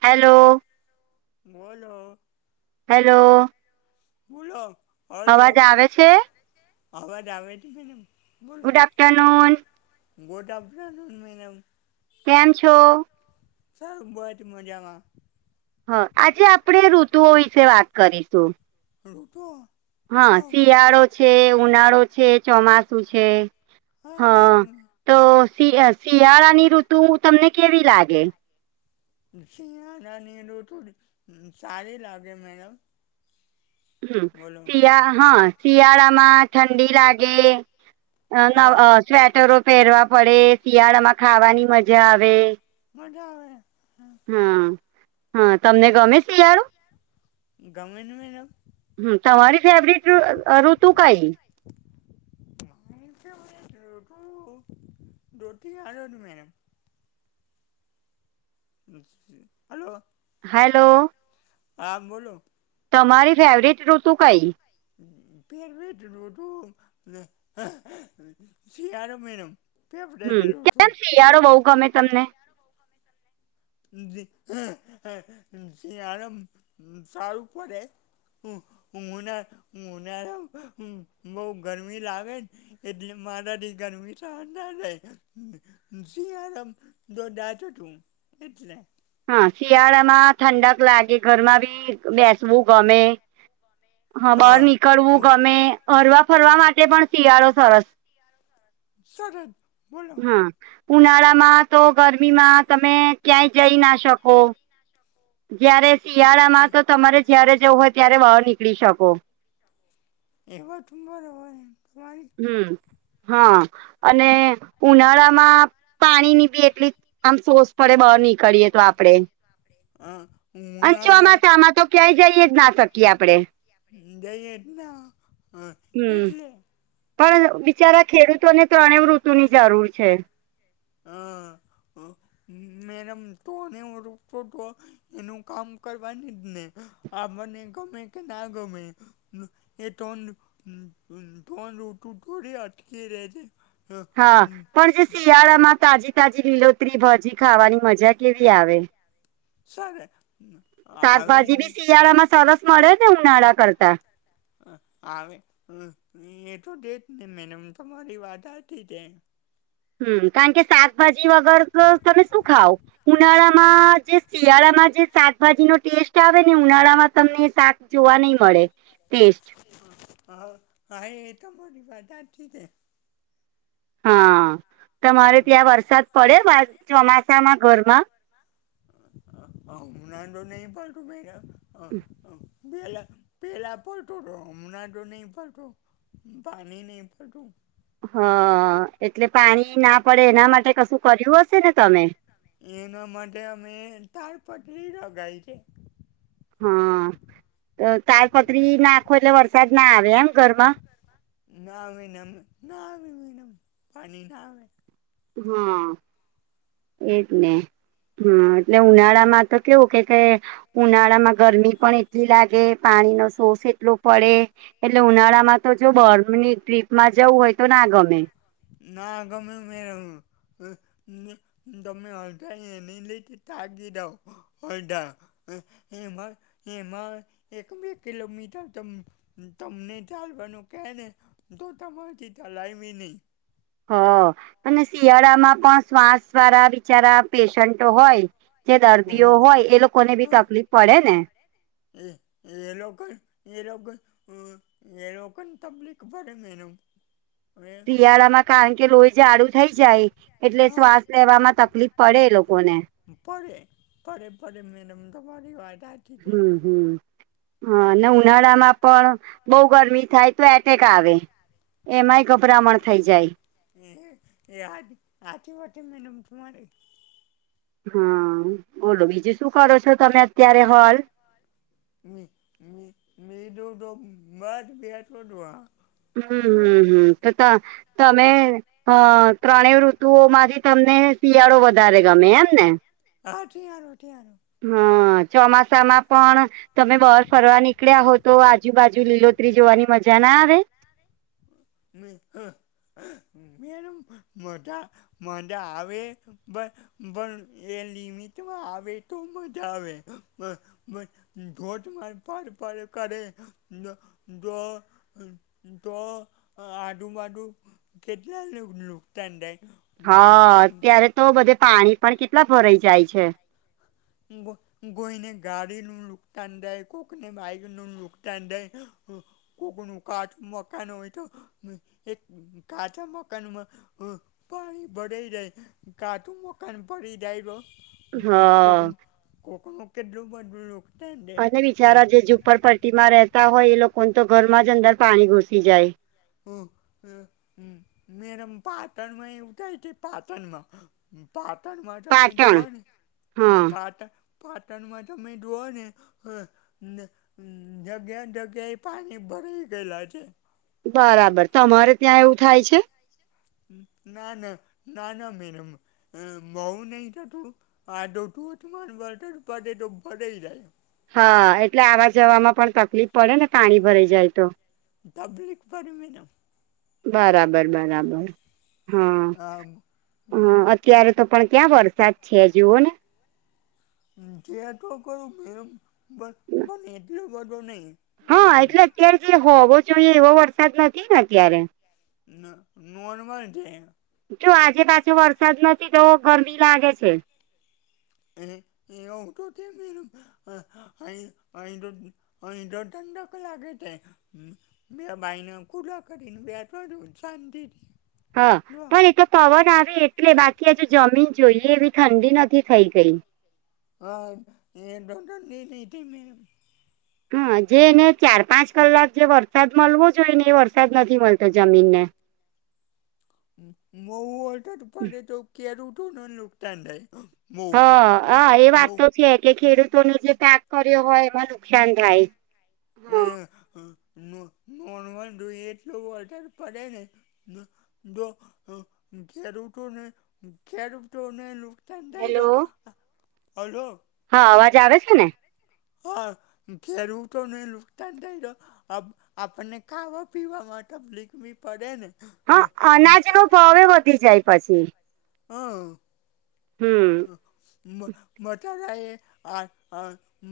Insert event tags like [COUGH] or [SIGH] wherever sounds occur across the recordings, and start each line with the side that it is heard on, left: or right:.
right: Hello.
left: બોલો.
right: Hello.
left: બોલો hello
right: અવાજ આવે છે
left: અવાજ આવે છે મેડમ. બોલો
right: good afternoon
left: good afternoon madam.
right: કેમ છો?
left: ચાલ બટ મજામાં.
right: હ આજે આપળે ઋતુઓ વિશે વાત કરીશું.
left: હલો તો.
right: હ શિયાળો છે ઉનાળો છે ચોમાસુ છે. હ
left: હા બોલો
right: તો શિય શિયાળાની ઋતુ તમને કેવી લાગે?
left: શિયારાની ઋતુ અ સારી લાગે મેડમ.
right: હમ
left: બોલો
right: શિયા હા શિયાળામાં ઠંડી લાગે. હ નવ અ
left: હા
right: સ્વેટરો પેરવા પળે શિયાળામાં ખાવાની મજા આવે.
left: મજા આવે હા.
right: હં હં તમને ગમે શિયાળુ?
left: ગમે ન મેડમ.
right: હમ્મ તમારી ફેવરિટ અ ઋતુ કઈ?
left: [INAUDIBLE] મારી ફેવરિટ રીતુ [UNINTELLIGIBLE] હલો.
right: હાલો.
left: હા બોલો.
right: તમારી ફેવરિટ ઋતુ કઈ?
left: ફેવરિટ ઋતુ [UNINTELLIGIBLE] શિયાળો મેડમ. ફેફડાટ
right: હમ્મ,
left: હતું
right: કેમ શિયાળો બોવ ગમે તમને?
left: [UNINTELLIGIBLE] [UNINTELLIGIBLE] શિયાળામ શારુ પડે. ઉના ઉનાળામાં બહુ ગરમી લાગે ને એટલે મારાથી ગરમી સહન ના થાય શિયાળામ [UNINTELLIGIBLE] એટલે.
right: હા શિયાળામાં ઠંડક લાગે ઘરમાં બી બેસવું ગમે. હ બહાર
left: હા
right: નીકળવું
left: હું
right: ગમે ફરવા ફરવા માટે પણ શિયાળો સરસ.
left: સરદ.
right: હ ઉનાળામાં તો ગરમીમાં તમે ક્યાંય જઈ ના શકો. જયારે
left: એ
right: શિયાળામાં તો તમારે જયારે જવું હોય ત્યારે બહાર નીકળી શકો.
left: એ વાત બરોબર તમારી
right: હમ્મ હા અને ઉનાળામાં પાણીની બી એટલી આમ સોર્સ પડે બહાર નીકળીએ તો આપડે.
left: હા
right: અન
left: ઉનાળા
right: ચોમાસામાં તો ક્યાંય જઈએ જ ના શકીએ આપડે.
left: જઈએ જ ના
right: હમ
left: એટલે.
right: પણ બિચારા ખેડૂતોને ત્રણેય ઋતુની જરૂર છે.
left: હા મેડમ ત્રણેય ઋતુ તો એનું કામ કરવાની જ ને આપને ગમે કે ના ગમે. એ ત્રણ, ત્રણ ઋતુ થોડી અટકી રે છે
right: હા પણ જે શિયાળામાં તાજી તાજી લીલોતરી ભાજી ખાવાની મજા કેવી આવે?
left: સરે હમ્મ
right: શાકભાજી બી શિયાળામાં સરસ મળે ને ઉનાળા કરતા.
left: હ આવે હ એ તો દે જ ને મેનેમ તમારી વાત હાચી તે
right: હમ્મ, કારણ કે શાકભાજી વગર તો તમે શું ખાવ ઉનાળામાં જે શિયાળામાં જે શાકભાજીનો ટેસ્ટ આવે ને ઉનાળામાં તમને શાક જોવા નય
left: હ હા એ તમારી વાત હાચી છે.
right: હા તમારે ત્યાં વરસાદ પડે બાર ચોમાસામાં ઘરમાં
left: [UNINTELLIGIBLE] પેલા પેલાં પલટું તું હમણાં તો નહીં પલતું. પાણી નઈ પડતું.
right: હ એટલે પાણી ના પડે એના માટે કશું કર્યું હશે ને તમે?
left: એના માટે અમે તાલપટલી લગાયી તી.
right: હ તાલપત્રી નાખો એટલે વરસાદના આવે એમ ઘર
left: નાવીનમ ના આવે મેડમ પાણી ના નાવે.
right: હા એજ ને હા એટલે ઉનાળામાં તો કેવું કે કે ઉનાળામાં ગરમી પણ એટલી લાગે પાણીનો સોર્સ એટલો પડે એટલે ઉનાળામાં તો જો બર્મની ટ્રીપમાં જવું હોય તો ના ગમે
left: ના ગમે મેંમ. [UNINTELLIGIBLE] હ એ માર એમા, એક બે કિલોમીટર તમ, તમને ચાલવાનું કેને તો તમારી તી તલાય ભી ની
right: હ, અને શિયાળામાં પણ શ્વાસ વારા બિચારા પેશન્ટો હોય જે દર્દીઓ
left: હમ્મ
right: હોય, એ લોકોને બી
left: હા
right: તકલીફ પડેને.
left: એ એ લોકોક એ લોકોક હ ને લોકોને તબ્લીિક ભડે મેનમ
right: શિયાળામાં કારણ કે લોહી જાડુ થઈ જાય એટલે
left: હા
right: શ્વાસ લેવામાં તકલીફ પડે એ લોકોને
left: પરે પરે પરે, મેડમ તવારી વાદ હા
right: હમ્મ હમ્મ હા, અને ઉનાળામાં પણ બહું ગરમી થાય તો એટેક આવે. એમાંય, ગભરામણ થઈ જાય.
left: એ એ હા હાચી વાત છે, મેડમ તમારે.
right: હા, બોલો બીજું શું કરો છો, તમે અત્યારે હલ?
left: મે મે મે દો તો બાદ ગયાઠો દોવા
right: હમ્મ હમ્મ હમ્મ તો ત તમે અ ત્રણેય ઋતુઓમાંથી તમને શિયાળો વધારે ગમે એમ ને.
left: હા ઠિયારો ઠિયારો
right: હા, ચોમાસામાં પણ તમે બહાર ફરવા નીકળ્યા હો તો, આજુબાજુ લીલોતરી જોવાની મજા ના આવે?
left: મે હ, મેદમ મદા મદા આવે બ બણ એ લિમિતમાં આવે તો મજા આવે મ ધોધમાર પડ પડ કરે, તો ધો તો આદુબાદું કેટલા લુકનુ નુકતાન થાય? પાણી જાય
right: હા, અત્યારે તો બધે પાણી પણ કેટલા ભરાઈ જાય છે.
left: ગો કોઈને ગાડી નું નુકતાન દાય, કોકને બાઈક નું નુકતાણ દાય. કોક નું કાચું મકાન હોય તો, એક કાચા મકાનમાં હ પાણી ભરાઈ જાય કાચુ મકાન પડી જાય તો,
right: હ
left: કોક કોકનું કેટલું બધૂ લો
right: અને બિચારા જે ઝુંપડપટ્ટીમાં રહેતા હોય એ લોકોને તો ઘરમાં જ અંદર પાણી ઘૂસી જાય.
left: હો હ હમ મેડમ પાટણ માં એવુંય થાય છે પાટણમાં. પાટણમાં જમીન
right: પાટણ
left: જોવાની હમ
right: હા
left: પાટણ. [INAUDIBLE] [INAUDIBLE] પાટણમાં જમીન જોવાની હ. [INAUDIBLE] [INAUDIBLE] ને જગ્યા જગ્યા એ પાણી ભરાઈ ગયેલા છે.
right: બરાબર તમારે ત્યાં એવું થાય છે.
left: ના ન ના ન મેડમ. અ મોઉ નહી થતું ધોધમાર વરસાદ પાડે [UNINTELLIGIBLE] [INAUDIBLE] [INAUDIBLE] તો બધૂ પડેય જાય.
right: હા એટલે આવા જવામાં પણ તકલીફ પડે ને પાણી ભરાઈ જાય તો.
left: તકલીફ પડે મેડમ.
right: બરાબર બરાબર હા
left: હા
right: હા અત્યારે તો. પણ ક્યાં વરસાદ છે જુઓ ને.
left: છે તો ખરો મેડમ પણ પણ એટલો બધો નહિ.
right: હા એટલે અત્યારે હોવો જોઈએ એવો વરસાદ નથી ને અત્યારે.
left: ન નોર્મલ છે.
right: જો આજે પાછો વરસાદ નથી તો ગરમી લાગે છે.
left: એ એ ઓટો મે [UNINTELLIGIBLE] [INAUDIBLE] [INAUDIBLE] [INAUDIBLE] અય અય તો. અય તો ઠંડક લાગે છે. બે બારણાં ખુલા કરીને બેઠો છું શાંતિથિ.
right: હ. પણ એ તો પવન આવે એટલે બાકી અજુ જમીન જોઈએ, એવી ઠંડી નથી થઈ ગઈ.
left: અ અયતો ઠંડી ની તી મેમ.
right: હા. જે એને ચાર પાંચ-કલાક જે વરસાદ મલવો જોઈ ને, એ વરસાદ નથી મલતો જમીને.
left: બોવું વટછાદ પડે, તો ખેડૂતોનું નુકથાન થાય. બહુ
right: હ
left: બહુ
right: અ એ વાત
left: બહુ
right: તો છે કે, ખેડૂતોનો જે પાક કર્યો હોય એમાં નુકશાન થાય. હા
left: એ. નો નોર્મલ જોઈએ, એટલુ વયસાદ પદે ને. નો દો ખેડૂતોને ખેડૂતોને નુક ત તઈ
right: હેલો
left: ટ હલો.
right: હા, અવાજ આવે છે ને.
left: હા, ખેડૂતોને નુકથાન થાય તો આપ આપને ખાવા-પીવા માટે તપલીક બી પડે ને.
right: હ અનાજનો ભાવે વધી જાય પછી.
left: હઅઅ.
right: હમ્મ.
left: મ મટારા એ આ અ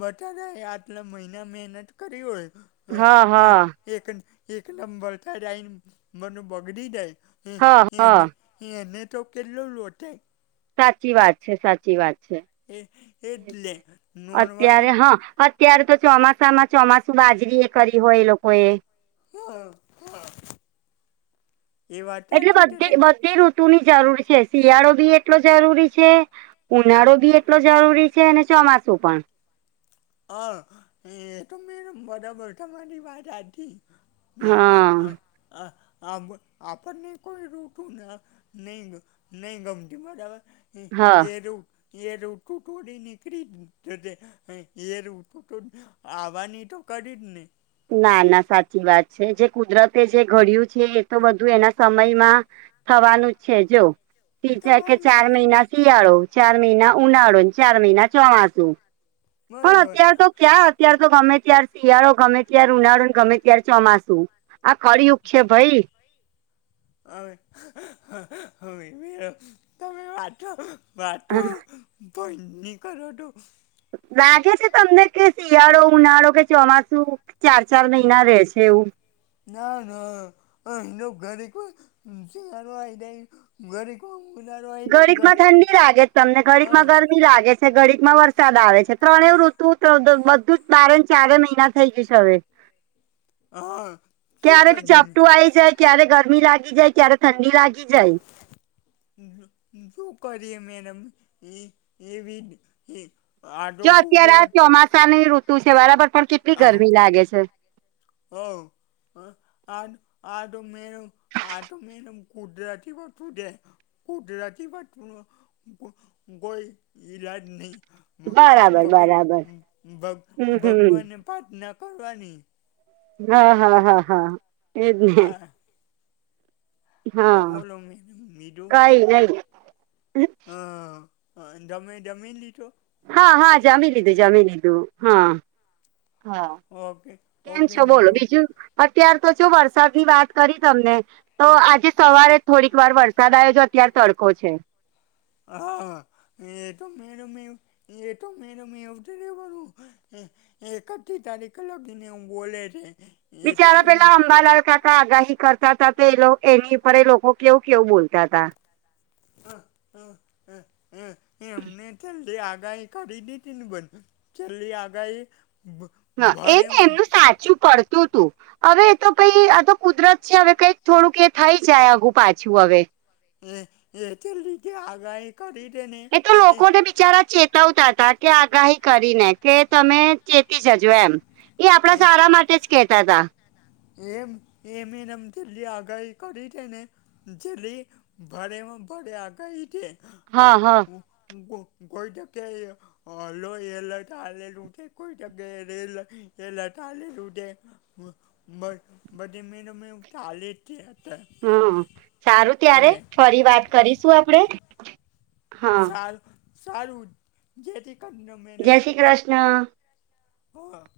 left: બટારાએ આટલા મઈના મેનત કરી ઓય. હ
right: હા હા
left: એક એક એક લંબર તડાઈન મનુ બગડી જાય. એ
right: હા હા
left: એને એને તો કેટલો લોડ થાય.
right: સાચી વાત છે, સાચી વાત છે.
left: એ એટલે નોર્મલી
right: અત્યારે હ અત્યારે તો ચોમાસામાં ચોમાસુ બાજરી એ કરી હોય એ લોકો એ.
left: હ હ.
right: એટલે
left: છે
right: બધી જ
left: તમ
right: બધી ઋતુની જરૂર છે, શિયાળો બી એટલો જરૂરી છે. ઉનાળો બી એટલો જરૂરી છે, ને ચોમાસું પણ.
left: અ એ તો મેયમ બરાબર, તમારી વાત હાતી.
right: હા
left: અ અ આ આપ આપણને કોઈ રોતું ન નીય નય ગમટી બરાબર.
right: હા
left: [UNINTELLIGIBLE] એરટું તો [UNINTELLIGIBLE] આવાની તો કરી જ ને.
right: ના ના સાચી વાત છે, જે કુદરતે જે ઘડ્યું છે એતો બધું એના સમયમાં થવાનું છે જો, ત્રીજા કે
left: થવાનું
right: ચાર
left: છે
right: મહિના શિયાળો, ચાર મહિના ઉનાળો, ન ચાર મહિના ચોમાસું. પણ
left: બરાબર
right: અત્યાર તો ક્યાં અત્યારતો ગમે ત્યાર શિયાળો ગમે ત્યાર ઉનાળુ ન ગમે ત્યાર ચોમાસું. આ કળયુગ છે ભઈ
left: હવે હ હવે તમે હો આતો વાતો ધોઈ ની કરોટો
right: લાગે છે, તમને કે શિયાળો, ઉનાળો કે ચોમાસું ચા ચાર મહિના રહેસે એવું?
left: ના ના [UNINTELLIGIBLE] ઘરી કો ઉનાળો આઈ જાય, ઘરી કોણ હ
right: મી લાગે છે, ઘડીકમાં વરસાદ આવે છે, ત્રણે ઋતુ દત બધું જ બારે ન ચારે મહિના થઈ જશે હવે.
left: હા શું
right: ક્યારે બી
left: કરીએ
right: ઝાપટું આવી જાય, ક્યારે ગરમી લાગી જાય, ક્યારે ઠંડી લાગી જાય
left: [INAUDIBLE] જો કરીયે મેડમ એ એવી આ તો કુ કરાટત
right: સની ઋતુ છે વારાફરતી પણ એમ કેટલી ગરમી લાગે છે.
left: હો હ આ આ તો મેડમ આ તો મેડમ કુદરતી વસ્તુ છે. કુદરતી વસ્તુનો કોઈ ઇલાજ નહી.
right: બરાબર બરાબર
left: ભ
right: હમ હમ
left: ભગવાનને પ્રાર્થના કરવાની.
right: હા હા હા હા એજ ને
left: હા હા બોલો મેડમ મીધું.
right: કઈ નઈ
left: હ તમે જમી લીધો?
right: હા હા જમી લીધું જમી લીધું હા હા
left: ઓકે
right: -કેમ
left: ઓકે
right: છો બોલો બીજું? અત્યાર તો જો વરસાદની વાત કરી તમને તો આજે સવારે થોડીક વાર વરસાદ આવ્યો જો અત્યાર તડકો છે.
left: હા એતો મેડમ એવું. એતો મેડમ એવું તો રેવાનું એકઠી તારીખ લગીને એવું બોલે રેહ
right: બચારા પેલા અંબાલાલકાકા આગાહી કરતા તા તો એ એની ઉપરએ લોકો કેવું- કેવું બોલતા તા
left: હ હ હ એમને જલ્દી આગાહી કરી તી તીન બન -છેલ્લી આગાહી એ
right: એ ને એમનું સાચું પડતું તું હવે તો પઇ આતો કુદરત છે હવે કંઈક થોડુંક એ થઈ જાય આઘું પાછું હવે
left: રે રે રે તે લીધે આગાહી કરી દેને
right: એ તો લોકોને બિચારા ચેતવતા હતા કે આગાહી કરીને કે તમે ચેતી જજો એમ. એ આપડા સારા માટે જ કેતા તા.
left: એમ એમ તે છેલ્લી આગાહી કરી છેને જલી ભારેમાં ભારે આગાહી છે [INAUDIBLE]
right: હા હા
left: હલો એલર્ટ આલેલુ છે કોઈ જગ્યાએ રેલ એલર્ટ આલેલું છે બધી [UNINTELLIGIBLE] ચાલે છે અત્યારે
right: હમમ સારું ત્યારે
left: બધે
right: ફરી વાત કરીશું આપડે હા
left: સારું સારું જય શ્રી કૃષ્ડમ
right: જય શ્રી કૃષ્ણ
left: હોવ